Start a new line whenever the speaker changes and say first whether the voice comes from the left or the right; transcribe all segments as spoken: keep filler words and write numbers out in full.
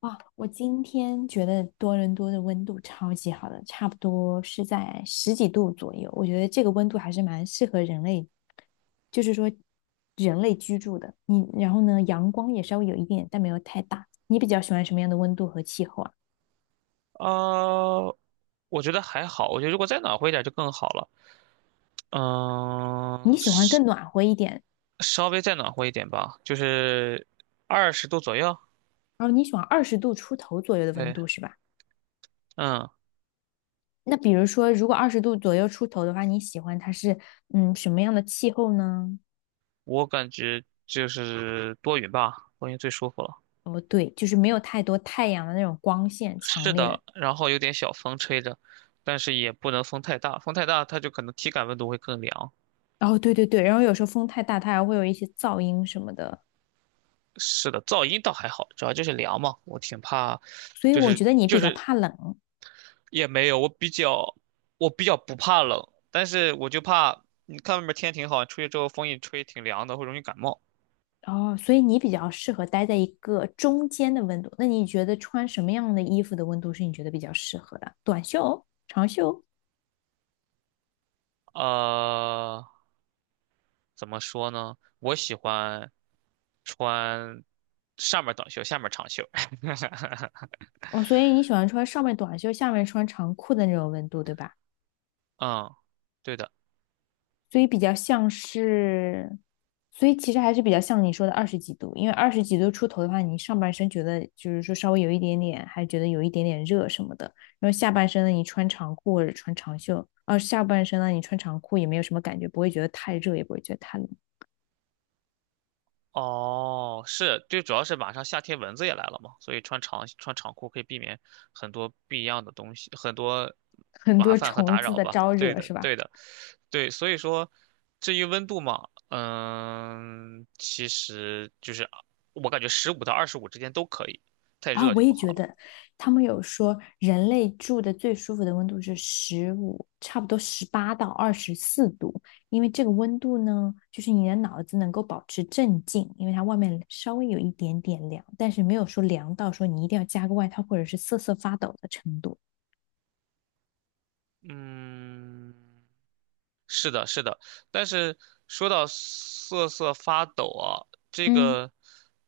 left: 哇，我今天觉得多伦多的温度超级好的，差不多是在十几度左右。我觉得这个温度还是蛮适合人类，就是说人类居住的。你然后呢，阳光也稍微有一点，但没有太大。你比较喜欢什么样的温度和气候啊？
right: 啊，我觉得还好，我觉得如果再暖和一点就更好了。
left: 你
right: 嗯、
left: 喜欢
right: 稍
left: 更暖和一点，
right: 稍微再暖和一点吧，就是二十度左右。
left: 然后你喜欢二十度出头左右的温
right: 对，
left: 度是吧？
right: 嗯，
left: 那比如说，如果二十度左右出头的话，你喜欢它是嗯什么样的气候呢？
right: 我感觉就是多云吧，多云最舒服了。
left: 哦，对，就是没有太多太阳的那种光线强
right: 是
left: 烈的，
right: 的，然后有点小风吹着，但是也不能风太大，风太大它就可能体感温度会更凉。
left: 哦，对对对，然后有时候风太大，它还会有一些噪音什么的，
right: 是的，噪音倒还好，主要就是凉嘛，我挺怕，
left: 所以
right: 就
left: 我
right: 是
left: 觉得你
right: 就
left: 比较
right: 是
left: 怕冷，
right: 也没有，我比较我比较不怕冷，但是我就怕你看外面天挺好，出去之后风一吹挺凉的，会容易感冒。
left: 哦，所以你比较适合待在一个中间的温度。那你觉得穿什么样的衣服的温度是你觉得比较适合的？短袖、长袖？
right: 呃，怎么说呢？我喜欢穿上面短袖，下面长袖。
left: 哦，所以你喜欢穿上面短袖，下面穿长裤的那种温度，对吧？
right: 嗯，对的。
left: 所以比较像是，所以其实还是比较像你说的二十几度，因为二十几度出头的话，你上半身觉得就是说稍微有一点点，还觉得有一点点热什么的，然后下半身呢，你穿长裤或者穿长袖，啊，下半身呢，你穿长裤也没有什么感觉，不会觉得太热，也不会觉得太冷，
right: 哦，是，就主要是马上夏天蚊子也来了嘛，所以穿长穿长裤可以避免很多不一样的东西，很多
left: 很
right: 麻
left: 多
right: 烦和
left: 虫
right: 打
left: 子
right: 扰
left: 的
right: 吧。
left: 招
right: 对
left: 惹
right: 的，
left: 是吧？
right: 对的，对，所以说，至于温度嘛，嗯，其实就是我感觉十五到二十五之间都可以，太
left: 啊，
right: 热
left: 我
right: 就
left: 也
right: 不好
left: 觉
right: 了。
left: 得，他们有说人类住的最舒服的温度是十五，差不多十八到二十四度，因为这个温度呢，就是你的脑子能够保持镇静，因为它外面稍微有一点点凉，但是没有说凉到说你一定要加个外套或者是瑟瑟发抖的程度。
right: 嗯，是的，是的，但是说到瑟瑟发抖啊，这
left: 嗯，
right: 个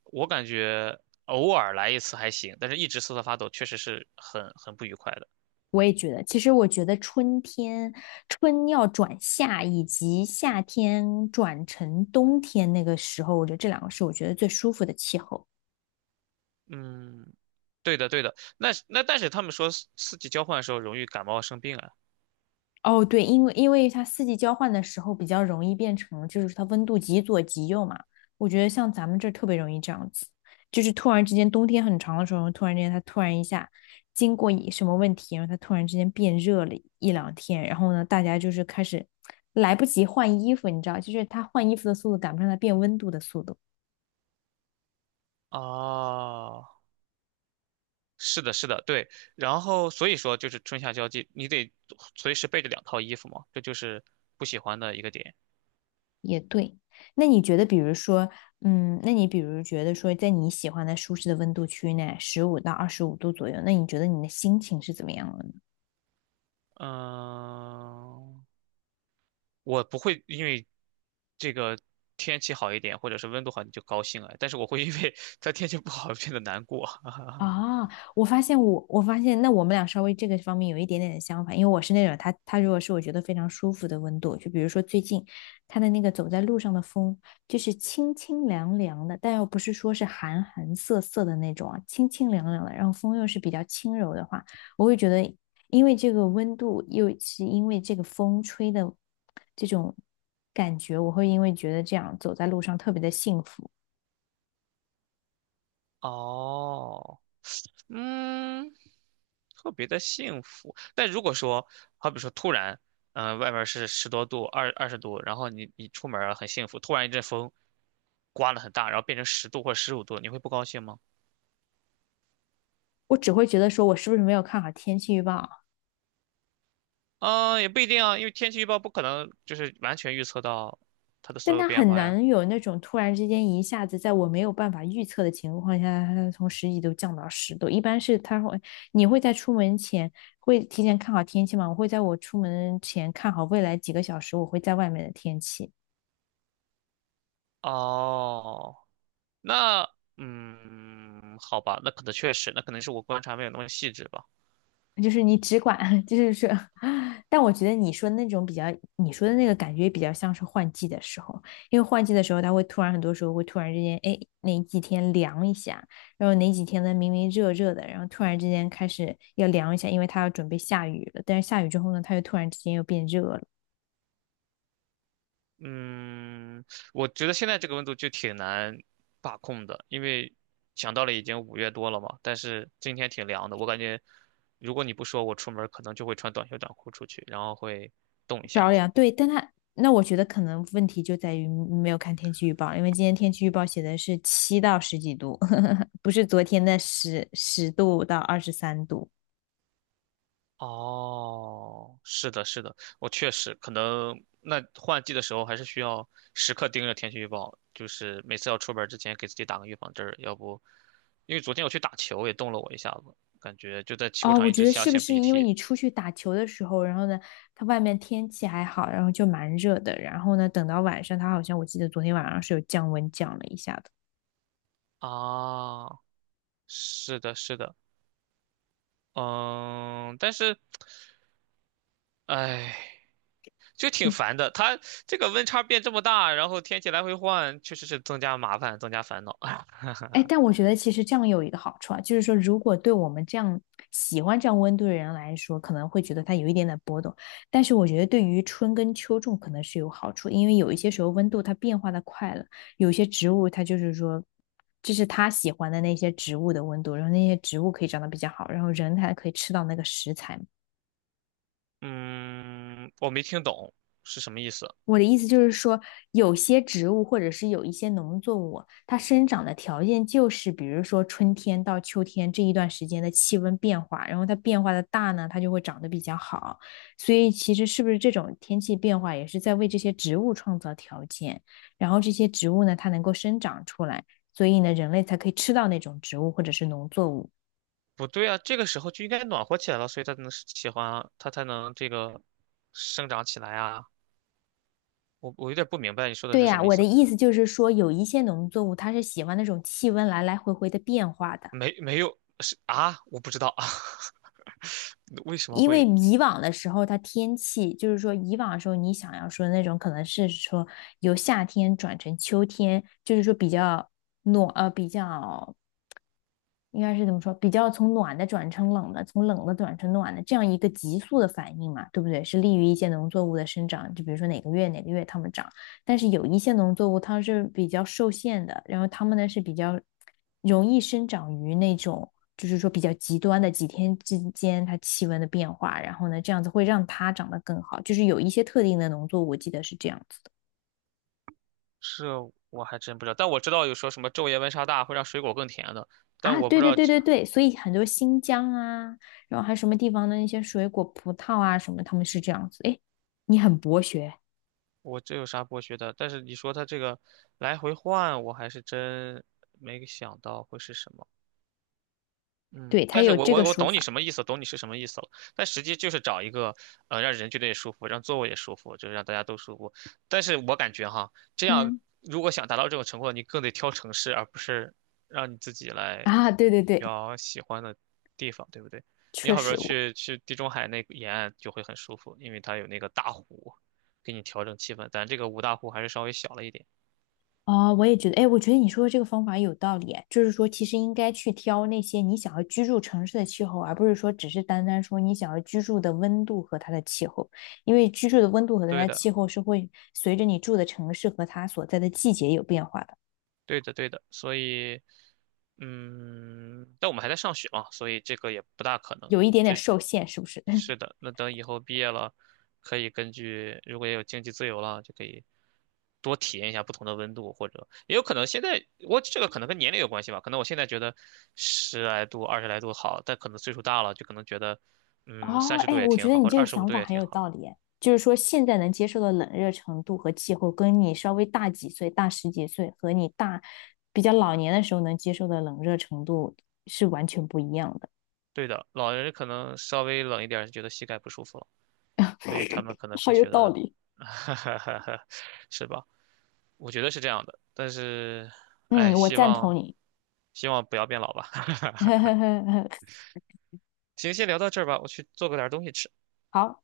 right: 我感觉偶尔来一次还行，但是一直瑟瑟发抖确实是很很不愉快的。
left: 我也觉得，其实我觉得春天，春要转夏，以及夏天转成冬天那个时候，我觉得这两个是我觉得最舒服的气候。
right: 嗯，对的，对的。那那但是他们说四四季交换的时候容易感冒生病啊。
left: 哦，对，因为因为它四季交换的时候比较容易变成，就是它温度极左极右嘛。我觉得像咱们这儿特别容易这样子，就是突然之间冬天很长的时候，突然之间它突然一下经过一什么问题，然后它突然之间变热了一两天，然后呢，大家就是开始来不及换衣服，你知道，就是它换衣服的速度赶不上它变温度的速度。
right: 哦，是的，是的，对。然后所以说就是春夏交际，你得随时备着两套衣服嘛，这就是不喜欢的一个点。
left: 也对，那你觉得，比如说，嗯，那你比如觉得说，在你喜欢的舒适的温度区内，十五到二十五度左右，那你觉得你的心情是怎么样的呢？
right: 嗯。我不会因为这个天气好一点，或者是温度好，你就高兴啊。但是我会因为 它天气不好变得难过。
left: 啊，我发现我，我发现那我们俩稍微这个方面有一点点的相反，因为我是那种他他如果是我觉得非常舒服的温度，就比如说最近他的那个走在路上的风，就是清清凉凉的，但又不是说是寒寒涩涩的那种啊，清清凉凉的，然后风又是比较轻柔的话，我会觉得，因为这个温度又是因为这个风吹的这种感觉，我会因为觉得这样走在路上特别的幸福，
right: 哦，嗯，特别的幸福。但如果说，好比说突然，嗯、外面是十多度、二二十度，然后你你出门儿很幸福，突然一阵风刮了很大，然后变成十度或者十五度，你会不高兴吗？
left: 我只会觉得说我是不是没有看好天气预报。
right: 嗯，也不一定啊，因为天气预报不可能就是完全预测到它的
left: 但
right: 所有
left: 它
right: 变
left: 很
right: 化呀。
left: 难有那种突然之间一下子在我没有办法预测的情况下，它从十几度降到十度。一般是它会，你会在出门前会提前看好天气吗？我会在我出门前看好未来几个小时我会在外面的天气。
right: 哦，那嗯，好吧，那可能确实，那可能是我观察没有那么细致吧。
left: 就是你只管，就是说，但我觉得你说那种比较，你说的那个感觉比较像是换季的时候，因为换季的时候，它会突然很多时候会突然之间，哎，哪几天凉一下，然后哪几天呢明明热热的，然后突然之间开始要凉一下，因为它要准备下雨了，但是下雨之后呢，它又突然之间又变热了，
right: 嗯，我觉得现在这个温度就挺难把控的，因为想到了已经五月多了嘛，但是今天挺凉的，我感觉如果你不说，我出门可能就会穿短袖短裤出去，然后会冻一下
left: 着
right: 子。
left: 凉。对，但它那我觉得可能问题就在于没有看天气预报，因为今天天气预报写的是七到十几度，不是昨天的十十度到二十三度。
right: 哦，是的，是的，我确实可能那换季的时候还是需要时刻盯着天气预报，就是每次要出门儿之前给自己打个预防针儿，要不，因为昨天我去打球也冻了我一下子，感觉就在球
left: 哦，
right: 场
left: 我
right: 一
left: 觉
right: 直
left: 得
right: 想
left: 是不
right: 擤
left: 是
right: 鼻
left: 因为
right: 涕
left: 你出去打球的时候，然后呢，它外面天气还好，然后就蛮热的，然后呢，等到晚上，它好像我记得昨天晚上是有降温降了一下。
right: 啊，是的，是的，嗯，但是，哎，就挺烦的，它这个温差变这么大，然后天气来回换，确实是增加麻烦，增加烦恼。
left: 哎，但我觉得其实这样有一个好处啊，就是说，如果对我们这样喜欢这样温度的人来说，可能会觉得它有一点点波动，但是我觉得对于春耕秋种可能是有好处，因为有一些时候温度它变化的快了，有些植物它就是说，这是它喜欢的那些植物的温度，然后那些植物可以长得比较好，然后人还可以吃到那个食材嘛。
right: 嗯，我没听懂是什么意思。
left: 我的意思就是说，有些植物或者是有一些农作物，它生长的条件就是，比如说春天到秋天这一段时间的气温变化，然后它变化的大呢，它就会长得比较好。所以其实是不是这种天气变化也是在为这些植物创造条件，然后这些植物呢，它能够生长出来，所以呢，人类才可以吃到那种植物或者是农作物。
right: 不对啊，这个时候就应该暖和起来了，所以它才能喜欢啊，它才能这个生长起来啊。我我有点不明白你说的
left: 对
right: 是什
left: 呀，
right: 么意
left: 我的
right: 思，
left: 意思就是说，有一些农作物它是喜欢那种气温来来回回的变化的。
right: 没没有是啊，我不知道啊，为什么
left: 因为
right: 会
left: 以往的时候，它天气就是说，以往的时候你想要说那种可能是说由夏天转成秋天，就是说比较暖呃比较应该是怎么说？比较从暖的转成冷的，从冷的转成暖的，这样一个急速的反应嘛，对不对？是利于一些农作物的生长，就比如说哪个月哪个月它们长，但是有一些农作物它是比较受限的，然后它们呢是比较容易生长于那种就是说比较极端的几天之间它气温的变化，然后呢这样子会让它长得更好，就是有一些特定的农作物，我记得是这样子。的。
right: 是我还真不知道，但我知道有说什么昼夜温差大会让水果更甜的，但
left: 啊，
right: 我不
left: 对
right: 知
left: 对
right: 道
left: 对
right: 这
left: 对对，所以很多新疆啊，然后还有什么地方的那些水果、葡萄啊什么，他们是这样子。哎，你很博学，
right: 我这有啥剥削的，但是你说它这个来回换，我还是真没想到会是什么。
left: 对，
right: 嗯，
left: 他
right: 但是
left: 有
right: 我
left: 这
right: 我
left: 个
right: 我
left: 说
right: 懂你
left: 法。
right: 什么意思，懂你是什么意思了。但实际就是找一个，呃，让人觉得也舒服，让座位也舒服，就是让大家都舒服。但是我感觉哈，这样
left: 嗯，
right: 如果想达到这种成果，你更得挑城市，而不是让你自己来
left: 啊，对对对，
right: 挑喜欢的地方，对不对？你
left: 确
right: 好比
left: 实
right: 说
left: 我，
right: 去去地中海那个沿岸就会很舒服，因为它有那个大湖，给你调整气氛。咱这个五大湖还是稍微小了一点。
left: 哦，我也觉得，哎，我觉得你说的这个方法有道理啊，就是说其实应该去挑那些你想要居住城市的气候，而不是说只是单单说你想要居住的温度和它的气候，因为居住的温度和它
right: 对
left: 的
right: 的。
left: 气候是会随着你住的城市和它所在的季节有变化的，
right: 对的，对的，所以，嗯，但我们还在上学嘛，所以这个也不大可能。
left: 有一点点
right: 这
left: 受限，是不是？
right: 是的，那等以后毕业了，可以根据如果也有经济自由了，就可以多体验一下不同的温度，或者也有可能现在我这个可能跟年龄有关系吧，可能我现在觉得十来度、二十来度好，但可能岁数大了就可能觉得，嗯，
left: 哦，
right: 三十度
left: 哎，
right: 也
left: 我觉
right: 挺
left: 得
right: 好，
left: 你
right: 或者
left: 这个
right: 二十五
left: 想
right: 度
left: 法
right: 也
left: 很
right: 挺
left: 有
right: 好。
left: 道理，哎，就是说现在能接受的冷热程度和气候，跟你稍微大几岁、大十几岁和你大比较老年的时候能接受的冷热程度是完全不一样的。
right: 对的，老人可能稍微冷一点儿就觉得膝盖不舒服了。所以他们可能
left: 好
right: 更
left: 有
right: 学
left: 道
right: 的，
left: 理。
right: 是吧？我觉得是这样的，但是，哎，
left: 嗯，我
right: 希
left: 赞
right: 望
left: 同你。
right: 希望不要变老吧。
left: 呵呵呵呵，
right: 行，先聊到这儿吧，我去做个点儿东西吃。
left: 好。